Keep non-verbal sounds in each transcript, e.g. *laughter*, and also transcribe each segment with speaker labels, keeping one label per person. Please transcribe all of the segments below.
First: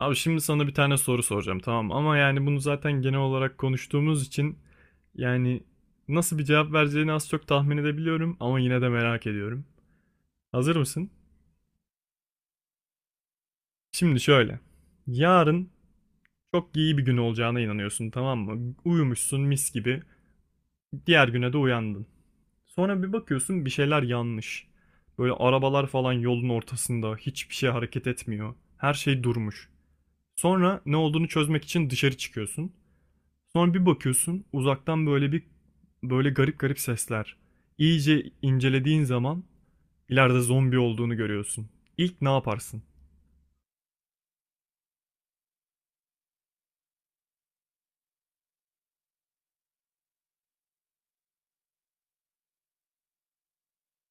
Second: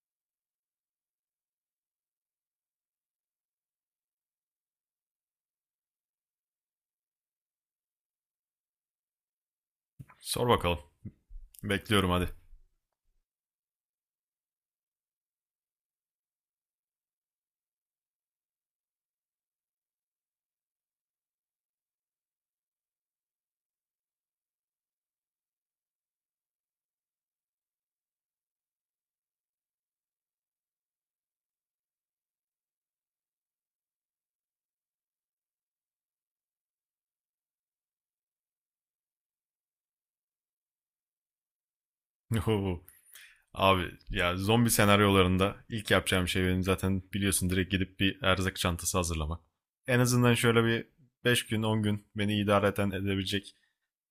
Speaker 1: Abi şimdi sana bir tane soru soracağım tamam ama yani bunu zaten genel olarak konuştuğumuz için yani nasıl bir cevap vereceğini az çok tahmin edebiliyorum ama yine de merak ediyorum.
Speaker 2: Sor
Speaker 1: Hazır
Speaker 2: bakalım.
Speaker 1: mısın?
Speaker 2: Bekliyorum hadi.
Speaker 1: Şimdi şöyle. Yarın çok iyi bir gün olacağına inanıyorsun tamam mı? Uyumuşsun mis gibi. Diğer güne de uyandın. Sonra bir bakıyorsun bir şeyler yanlış. Böyle arabalar falan yolun ortasında hiçbir şey hareket etmiyor. Her şey durmuş. Sonra ne olduğunu çözmek için dışarı çıkıyorsun. Sonra bir bakıyorsun uzaktan böyle garip garip sesler. İyice incelediğin zaman ileride zombi olduğunu görüyorsun. İlk ne yaparsın?
Speaker 2: *laughs* Abi ya zombi senaryolarında ilk yapacağım şey benim zaten biliyorsun direkt gidip bir erzak çantası hazırlamak. En azından şöyle bir 5 gün 10 gün beni idare edebilecek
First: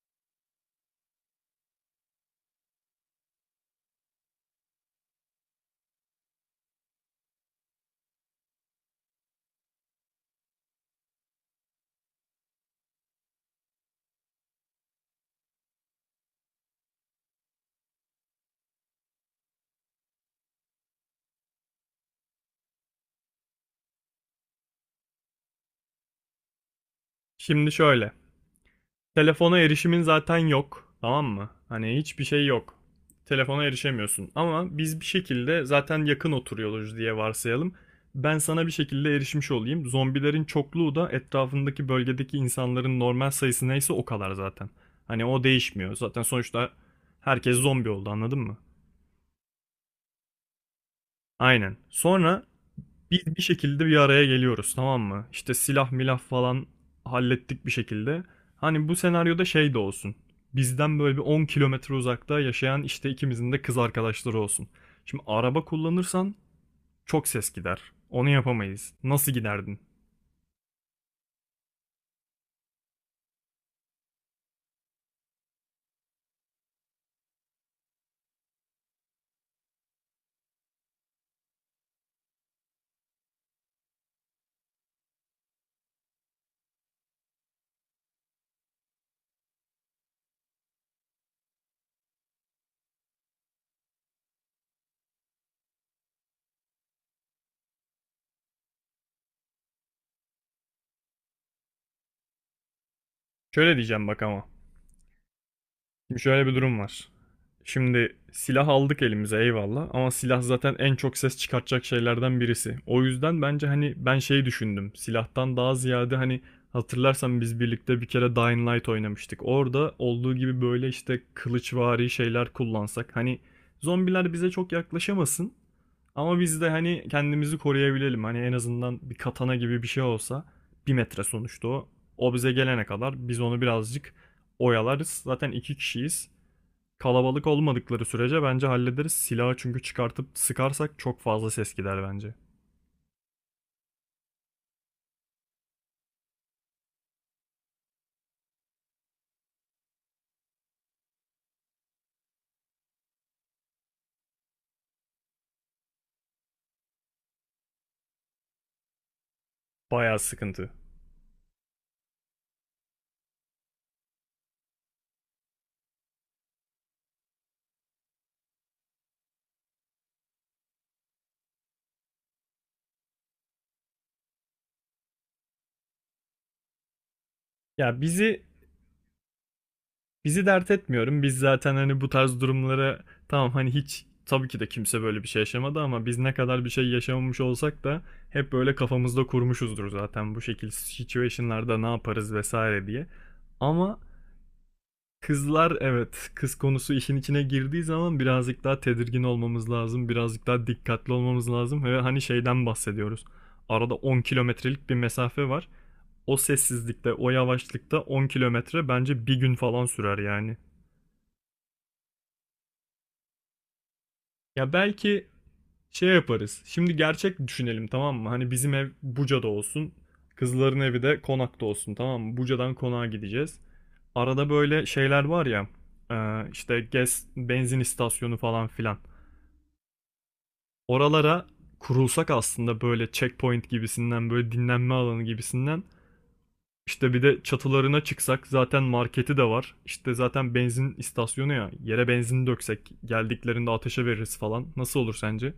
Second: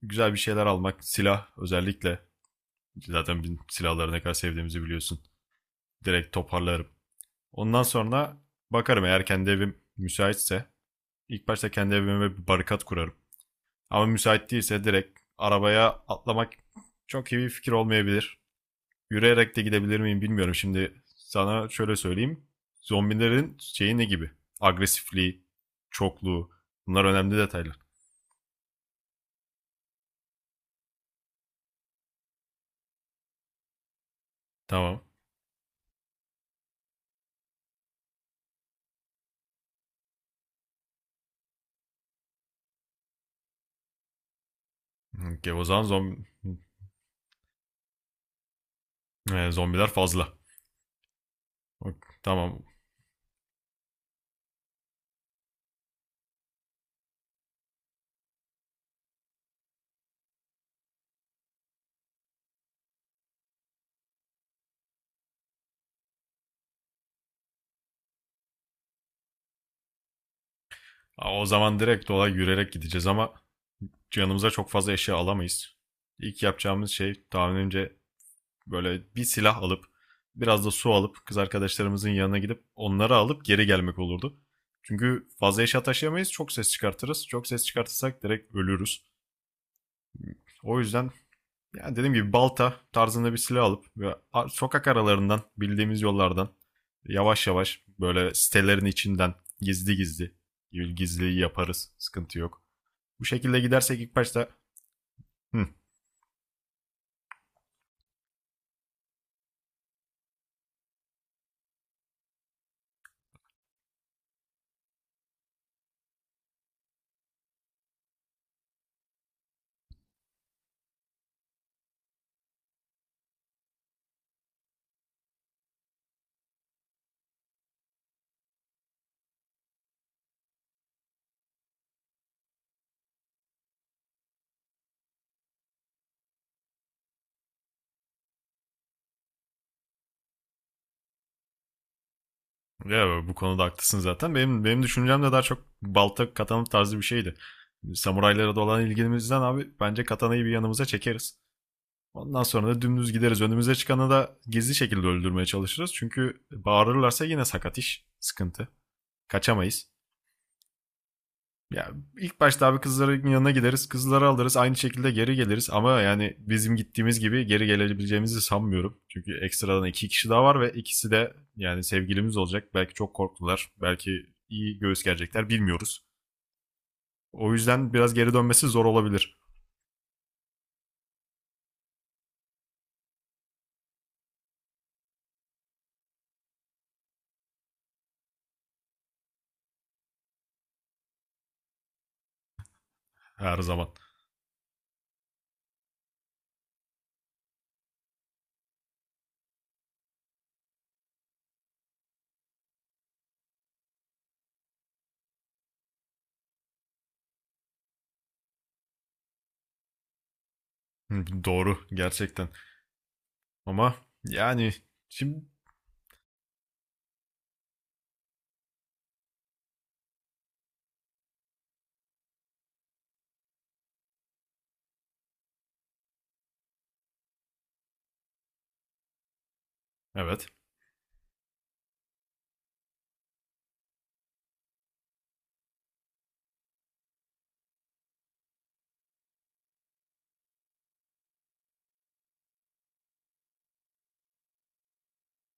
Speaker 2: güzel bir şeyler almak. Silah özellikle. Zaten bizim silahları ne kadar sevdiğimizi biliyorsun. Direkt toparlarım. Ondan sonra bakarım eğer kendi evim müsaitse. İlk başta kendi evime bir barikat kurarım. Ama müsait değilse direkt arabaya atlamak çok iyi bir fikir olmayabilir. Yürüyerek de gidebilir miyim bilmiyorum. Şimdi sana şöyle söyleyeyim. Zombilerin şeyi ne gibi? Agresifliği, çokluğu. Bunlar önemli
Speaker 1: Şimdi
Speaker 2: detaylar.
Speaker 1: şöyle. Telefona erişimin zaten yok. Tamam mı? Hani hiçbir şey yok. Telefona erişemiyorsun. Ama biz
Speaker 2: Tamam.
Speaker 1: bir şekilde zaten yakın oturuyoruz diye varsayalım. Ben sana bir şekilde erişmiş olayım. Zombilerin çokluğu da etrafındaki bölgedeki insanların normal sayısı neyse o kadar zaten. Hani o
Speaker 2: Okey, o zaman
Speaker 1: değişmiyor. Zaten
Speaker 2: zombi,
Speaker 1: sonuçta herkes zombi oldu anladın mı?
Speaker 2: zombiler fazla.
Speaker 1: Aynen.
Speaker 2: Ok,
Speaker 1: Sonra
Speaker 2: Tamam.
Speaker 1: biz bir şekilde bir araya geliyoruz tamam mı? İşte silah milah falan hallettik bir şekilde. Hani bu senaryoda şey de olsun. Bizden böyle bir 10 kilometre uzakta yaşayan işte ikimizin de kız arkadaşları olsun. Şimdi araba kullanırsan çok ses gider. Onu yapamayız. Nasıl giderdin?
Speaker 2: O zaman direkt olay yürüyerek gideceğiz ama yanımıza çok fazla eşya alamayız. İlk yapacağımız şey tahminimce böyle bir silah alıp biraz da su alıp kız arkadaşlarımızın yanına gidip onları alıp geri gelmek olurdu. Çünkü fazla eşya taşıyamayız. Çok ses çıkartırız. Çok ses çıkartırsak direkt ölürüz. O yüzden yani dediğim gibi balta tarzında bir silah alıp ve sokak aralarından bildiğimiz yollardan yavaş yavaş böyle sitelerin içinden gizli gizli gizliyi yaparız. Sıkıntı yok. Bu şekilde
Speaker 1: Şöyle
Speaker 2: gidersek
Speaker 1: diyeceğim
Speaker 2: ilk
Speaker 1: bak ama.
Speaker 2: başta "Hı,"
Speaker 1: Şimdi şöyle bir durum var. Şimdi silah aldık elimize eyvallah ama silah zaten en çok ses çıkartacak şeylerden birisi. O yüzden bence hani ben şey düşündüm. Silahtan daha ziyade hani hatırlarsan biz birlikte bir kere Dying Light oynamıştık. Orada olduğu gibi böyle işte kılıçvari şeyler kullansak. Hani zombiler bize çok yaklaşamasın ama biz de hani kendimizi koruyabilelim. Hani en azından bir katana gibi bir şey olsa 1 metre sonuçta o. O bize gelene kadar biz onu birazcık oyalarız. Zaten iki kişiyiz. Kalabalık olmadıkları sürece bence hallederiz. Silahı çünkü çıkartıp sıkarsak çok fazla ses gider bence.
Speaker 2: Ya bu konuda haklısın zaten. Benim düşüncem de daha çok balta katana tarzı bir şeydi. Samuraylara da olan ilgimizden abi bence katanayı bir yanımıza çekeriz. Ondan sonra da dümdüz gideriz. Önümüze çıkanı da gizli şekilde öldürmeye çalışırız. Çünkü bağırırlarsa yine sakat iş. Sıkıntı. Kaçamayız.
Speaker 1: Bayağı sıkıntı.
Speaker 2: Ya ilk başta abi kızların yanına gideriz, kızları alırız, aynı şekilde geri geliriz ama yani bizim gittiğimiz gibi geri gelebileceğimizi sanmıyorum. Çünkü ekstradan iki kişi daha var ve ikisi de yani sevgilimiz olacak. Belki çok korktular, belki iyi göğüs gelecekler bilmiyoruz. O yüzden
Speaker 1: Ya
Speaker 2: biraz geri
Speaker 1: bizi
Speaker 2: dönmesi zor olabilir
Speaker 1: bizi dert etmiyorum. Biz zaten hani bu tarz durumlara tamam hani hiç tabii ki de kimse böyle bir şey yaşamadı ama biz ne kadar bir şey yaşamamış olsak da hep böyle kafamızda kurmuşuzdur zaten bu şekil situation'larda ne yaparız vesaire diye.
Speaker 2: her zaman.
Speaker 1: Ama kızlar evet, kız konusu işin içine girdiği zaman birazcık daha tedirgin olmamız lazım, birazcık daha dikkatli olmamız lazım ve hani şeyden bahsediyoruz. Arada 10 kilometrelik bir mesafe var. O sessizlikte, o yavaşlıkta 10 kilometre bence bir gün falan sürer yani.
Speaker 2: Hı, doğru gerçekten. Ama yani
Speaker 1: Ya belki
Speaker 2: şimdi
Speaker 1: şey yaparız. Şimdi gerçek düşünelim tamam mı? Hani bizim ev Buca'da olsun. Kızların evi de Konak'ta olsun tamam mı? Buca'dan Konak'a gideceğiz. Arada böyle şeyler var ya. İşte gez, benzin istasyonu falan filan.
Speaker 2: evet.
Speaker 1: Oralara kurulsak aslında böyle checkpoint gibisinden böyle dinlenme alanı gibisinden işte bir de çatılarına çıksak zaten marketi de var. İşte zaten benzin istasyonu ya. Yere benzin döksek geldiklerinde ateşe veririz falan. Nasıl olur sence?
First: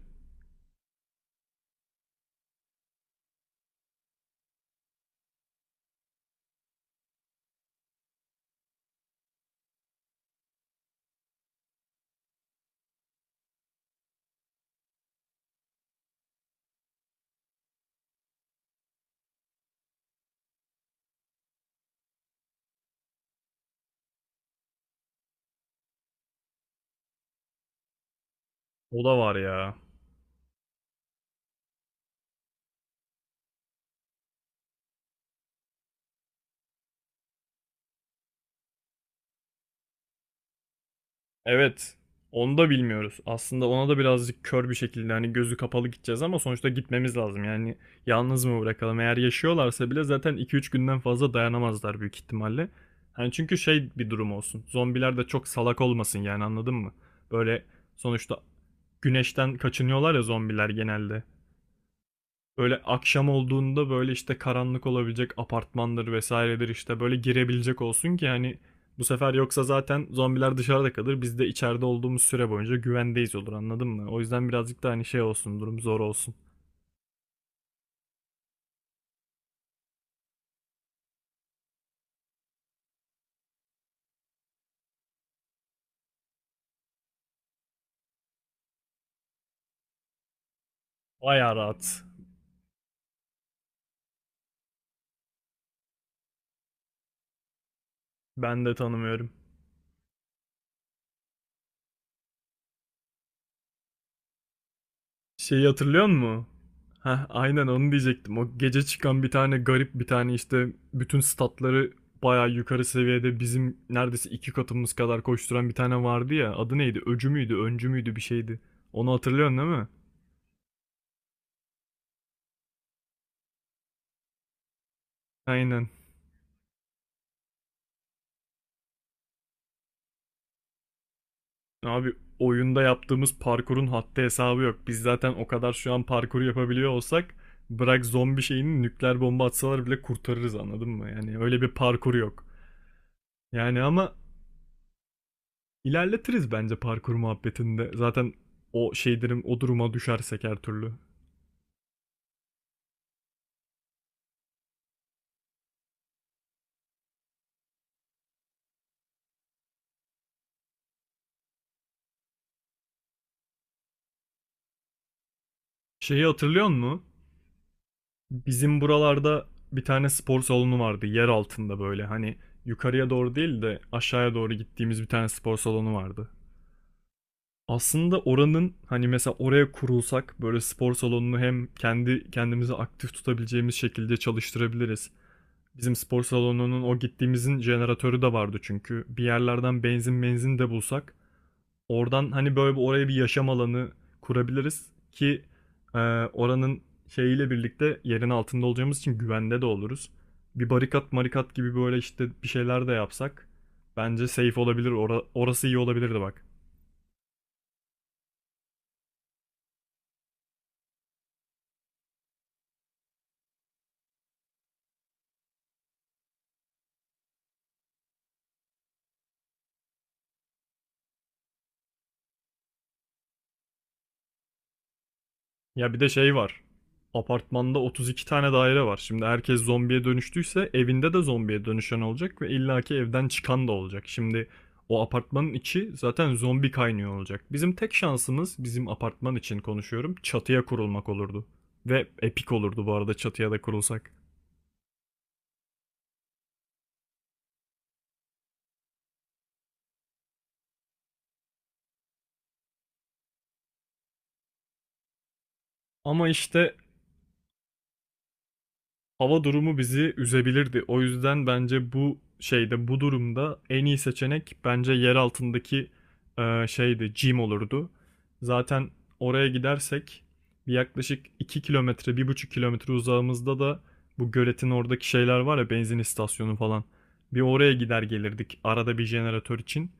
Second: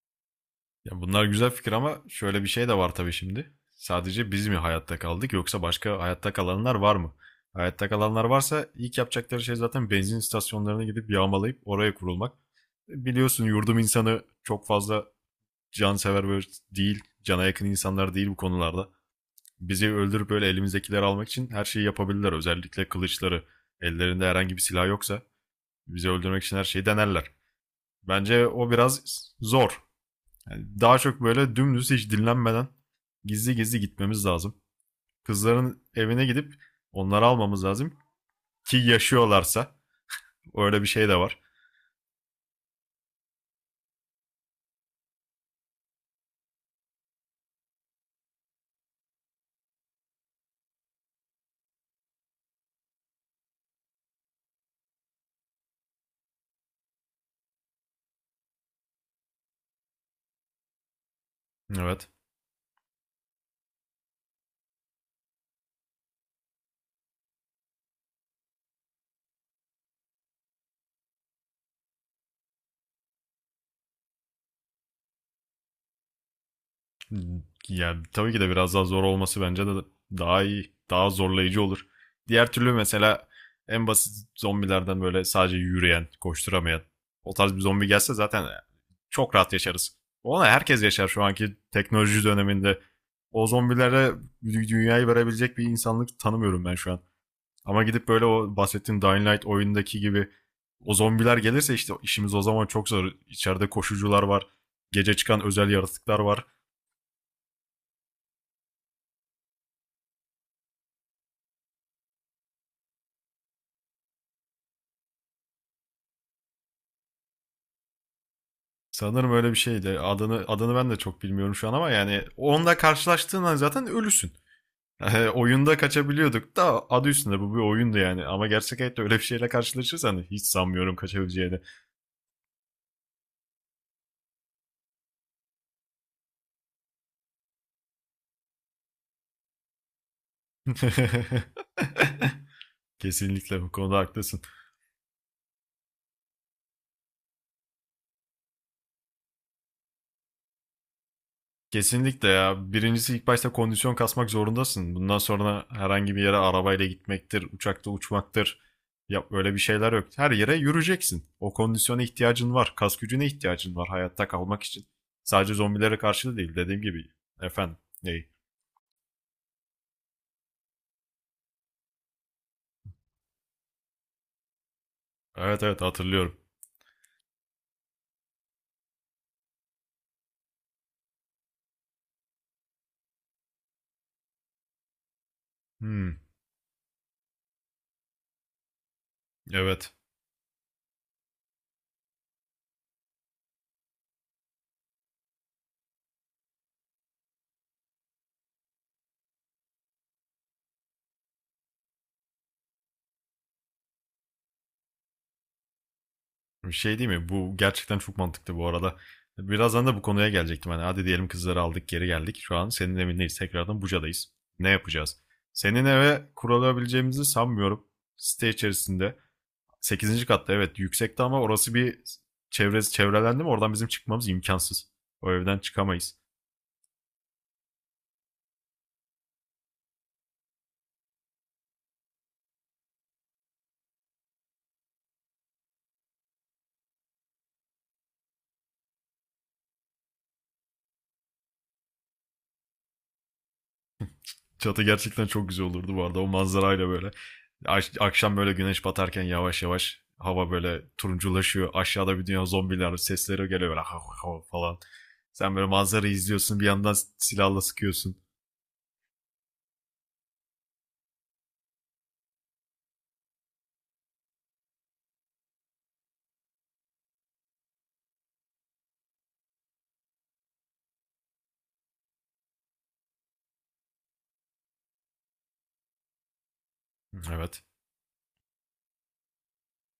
Speaker 2: Ya bunlar güzel fikir ama şöyle bir şey de var tabii şimdi. Sadece biz mi hayatta kaldık yoksa başka hayatta kalanlar var mı? Hayatta kalanlar varsa ilk yapacakları şey zaten benzin istasyonlarına gidip yağmalayıp oraya kurulmak. Biliyorsun yurdum insanı çok fazla cansever böyle değil, cana yakın insanlar değil bu konularda. Bizi öldürüp böyle elimizdekileri almak için her şeyi yapabilirler. Özellikle kılıçları. Ellerinde herhangi bir silah yoksa bizi öldürmek için her şeyi denerler. Bence o biraz
Speaker 1: O da var ya.
Speaker 2: zor. Yani daha çok böyle dümdüz hiç dinlenmeden gizli gizli gitmemiz lazım. Kızların evine gidip onları almamız lazım ki yaşıyorlarsa öyle bir şey de var.
Speaker 1: Evet. Onu da bilmiyoruz. Aslında ona da birazcık kör bir şekilde hani gözü kapalı gideceğiz ama sonuçta gitmemiz lazım. Yani yalnız mı bırakalım? Eğer yaşıyorlarsa bile zaten iki üç günden fazla dayanamazlar büyük ihtimalle. Hani çünkü şey bir durum olsun. Zombiler de çok salak olmasın yani anladın mı? Böyle sonuçta güneşten kaçınıyorlar ya zombiler genelde.
Speaker 2: Evet.
Speaker 1: Böyle akşam olduğunda böyle işte karanlık olabilecek apartmandır vesairedir işte böyle girebilecek olsun ki hani bu sefer yoksa zaten zombiler dışarıda kalır. Biz de içeride olduğumuz süre boyunca güvendeyiz olur anladın mı? O yüzden birazcık da hani şey olsun durum zor olsun.
Speaker 2: Ya tabii ki de biraz daha zor olması bence de daha iyi, daha zorlayıcı olur. Diğer türlü mesela en basit zombilerden böyle sadece yürüyen, koşturamayan o tarz bir zombi gelse zaten çok rahat yaşarız. Ona herkes yaşar şu
Speaker 1: Bayağı
Speaker 2: anki
Speaker 1: rahat.
Speaker 2: teknoloji döneminde. O zombilere dünyayı verebilecek bir insanlık tanımıyorum ben şu an. Ama gidip böyle o
Speaker 1: Ben de
Speaker 2: bahsettiğim Dying
Speaker 1: tanımıyorum.
Speaker 2: Light oyundaki gibi o zombiler gelirse işte işimiz o zaman çok zor. İçeride koşucular var. Gece çıkan
Speaker 1: Şeyi
Speaker 2: özel
Speaker 1: hatırlıyor
Speaker 2: yaratıklar var.
Speaker 1: musun? Heh, aynen onu diyecektim. O gece çıkan bir tane garip bir tane işte bütün statları bayağı yukarı seviyede bizim neredeyse iki katımız kadar koşturan bir tane vardı ya. Adı neydi? Öcü müydü? Öncü müydü? Bir şeydi. Onu
Speaker 2: Sanırım öyle bir
Speaker 1: hatırlıyorsun değil mi?
Speaker 2: şeydi. Adını ben de çok bilmiyorum şu an ama yani onunla karşılaştığın an zaten ölüsün. *laughs* Oyunda
Speaker 1: Aynen.
Speaker 2: kaçabiliyorduk da adı üstünde bu bir oyundu yani. Ama gerçek hayatta öyle bir şeyle karşılaşırsan hiç sanmıyorum kaçabileceğini.
Speaker 1: Abi oyunda yaptığımız parkurun haddi hesabı yok. Biz zaten o kadar şu an parkuru yapabiliyor olsak bırak zombi şeyini nükleer bomba atsalar bile kurtarırız anladın mı? Yani
Speaker 2: *laughs*
Speaker 1: öyle bir parkur yok.
Speaker 2: Kesinlikle bu
Speaker 1: Yani
Speaker 2: konuda
Speaker 1: ama
Speaker 2: haklısın.
Speaker 1: İlerletiriz bence parkur muhabbetinde. Zaten o şeylerin o duruma düşersek her türlü.
Speaker 2: Kesinlikle ya. Birincisi ilk başta kondisyon kasmak zorundasın. Bundan sonra herhangi bir yere arabayla gitmektir, uçakta uçmaktır. Ya öyle bir şeyler yok. Her yere yürüyeceksin. O kondisyona ihtiyacın var. Kas gücüne ihtiyacın var hayatta kalmak için. Sadece zombilere
Speaker 1: Şeyi
Speaker 2: karşı da değil
Speaker 1: hatırlıyor
Speaker 2: dediğim gibi.
Speaker 1: musun?
Speaker 2: Efendim. Ney?
Speaker 1: Bizim buralarda bir tane spor salonu vardı yer altında böyle. Hani yukarıya doğru değil de aşağıya doğru gittiğimiz bir tane spor
Speaker 2: Evet, evet,
Speaker 1: salonu vardı.
Speaker 2: hatırlıyorum.
Speaker 1: Aslında oranın hani mesela oraya kurulsak böyle spor salonunu hem kendi kendimizi aktif tutabileceğimiz şekilde çalıştırabiliriz. Bizim
Speaker 2: Hmm,
Speaker 1: spor salonunun o gittiğimizin jeneratörü de vardı çünkü. Bir yerlerden
Speaker 2: evet.
Speaker 1: benzin de bulsak. Oradan hani böyle bir oraya bir yaşam alanı kurabiliriz ki e, oranın şeyiyle birlikte yerin altında olacağımız için güvende de oluruz. Bir barikat marikat gibi böyle işte bir şeyler de yapsak bence safe olabilir. Orası iyi olabilirdi bak.
Speaker 2: Bir şey değil mi? Bu gerçekten çok mantıklı bu arada. Birazdan da bu konuya gelecektim. Hani hadi diyelim kızları aldık geri geldik. Şu an senin evindeyiz. Tekrardan Buca'dayız. Ne yapacağız? Senin eve kurulabileceğimizi sanmıyorum. Site içerisinde. Sekizinci katta evet yüksekte, ama orası bir, çevresi çevrelendi mi oradan bizim çıkmamız imkansız. O evden
Speaker 1: Ya bir de
Speaker 2: çıkamayız.
Speaker 1: şey var. Apartmanda 32 tane daire var. Şimdi herkes zombiye dönüştüyse evinde de zombiye dönüşen olacak ve illaki evden çıkan da olacak. Şimdi o apartmanın içi zaten zombi kaynıyor olacak. Bizim tek şansımız bizim apartman için konuşuyorum çatıya kurulmak olurdu. Ve epik olurdu bu arada çatıya da kurulsak.
Speaker 2: Çatı gerçekten çok güzel olurdu bu arada. O manzarayla böyle. Akşam böyle güneş batarken yavaş yavaş hava böyle turunculaşıyor. Aşağıda bir dünya zombiler sesleri geliyor böyle hav hav falan. Sen böyle manzarayı
Speaker 1: Ama
Speaker 2: izliyorsun bir
Speaker 1: işte
Speaker 2: yandan silahla sıkıyorsun.
Speaker 1: hava durumu bizi üzebilirdi. O yüzden bence bu şeyde, bu durumda en iyi seçenek bence yer altındaki şeydi, gym olurdu. Zaten oraya gidersek bir yaklaşık 2 kilometre, 1,5 kilometre uzağımızda da bu göletin oradaki şeyler var ya, benzin istasyonu falan. Bir
Speaker 2: Evet.
Speaker 1: oraya gider gelirdik arada bir jeneratör için.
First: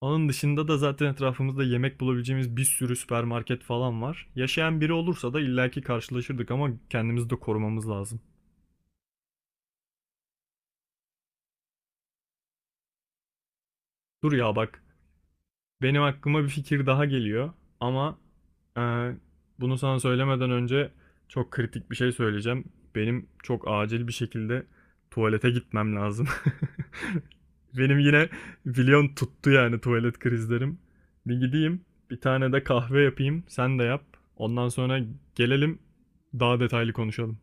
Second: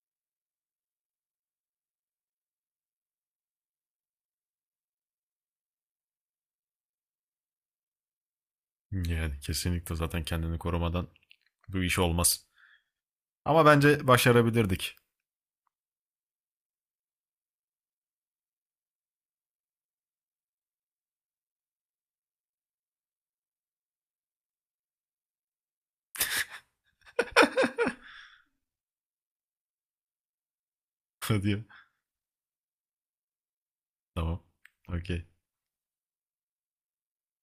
Speaker 1: Onun dışında da zaten etrafımızda yemek bulabileceğimiz bir sürü süpermarket falan var. Yaşayan biri olursa da illaki karşılaşırdık ama kendimizi de korumamız lazım.
Speaker 2: Yani kesinlikle zaten kendini korumadan bu iş olmaz. Ama bence
Speaker 1: Dur ya bak.
Speaker 2: başarabilirdik.
Speaker 1: Benim aklıma bir fikir daha geliyor. Ama e, bunu sana söylemeden önce çok kritik bir şey söyleyeceğim. Benim çok acil bir şekilde tuvalete gitmem lazım. *laughs* Benim
Speaker 2: *laughs*
Speaker 1: yine biliyorsun tuttu yani tuvalet krizlerim. Bir
Speaker 2: Hadi ya.
Speaker 1: gideyim, bir tane de kahve yapayım, sen de yap.
Speaker 2: Tamam.
Speaker 1: Ondan sonra
Speaker 2: Okey.
Speaker 1: gelelim, daha detaylı konuşalım.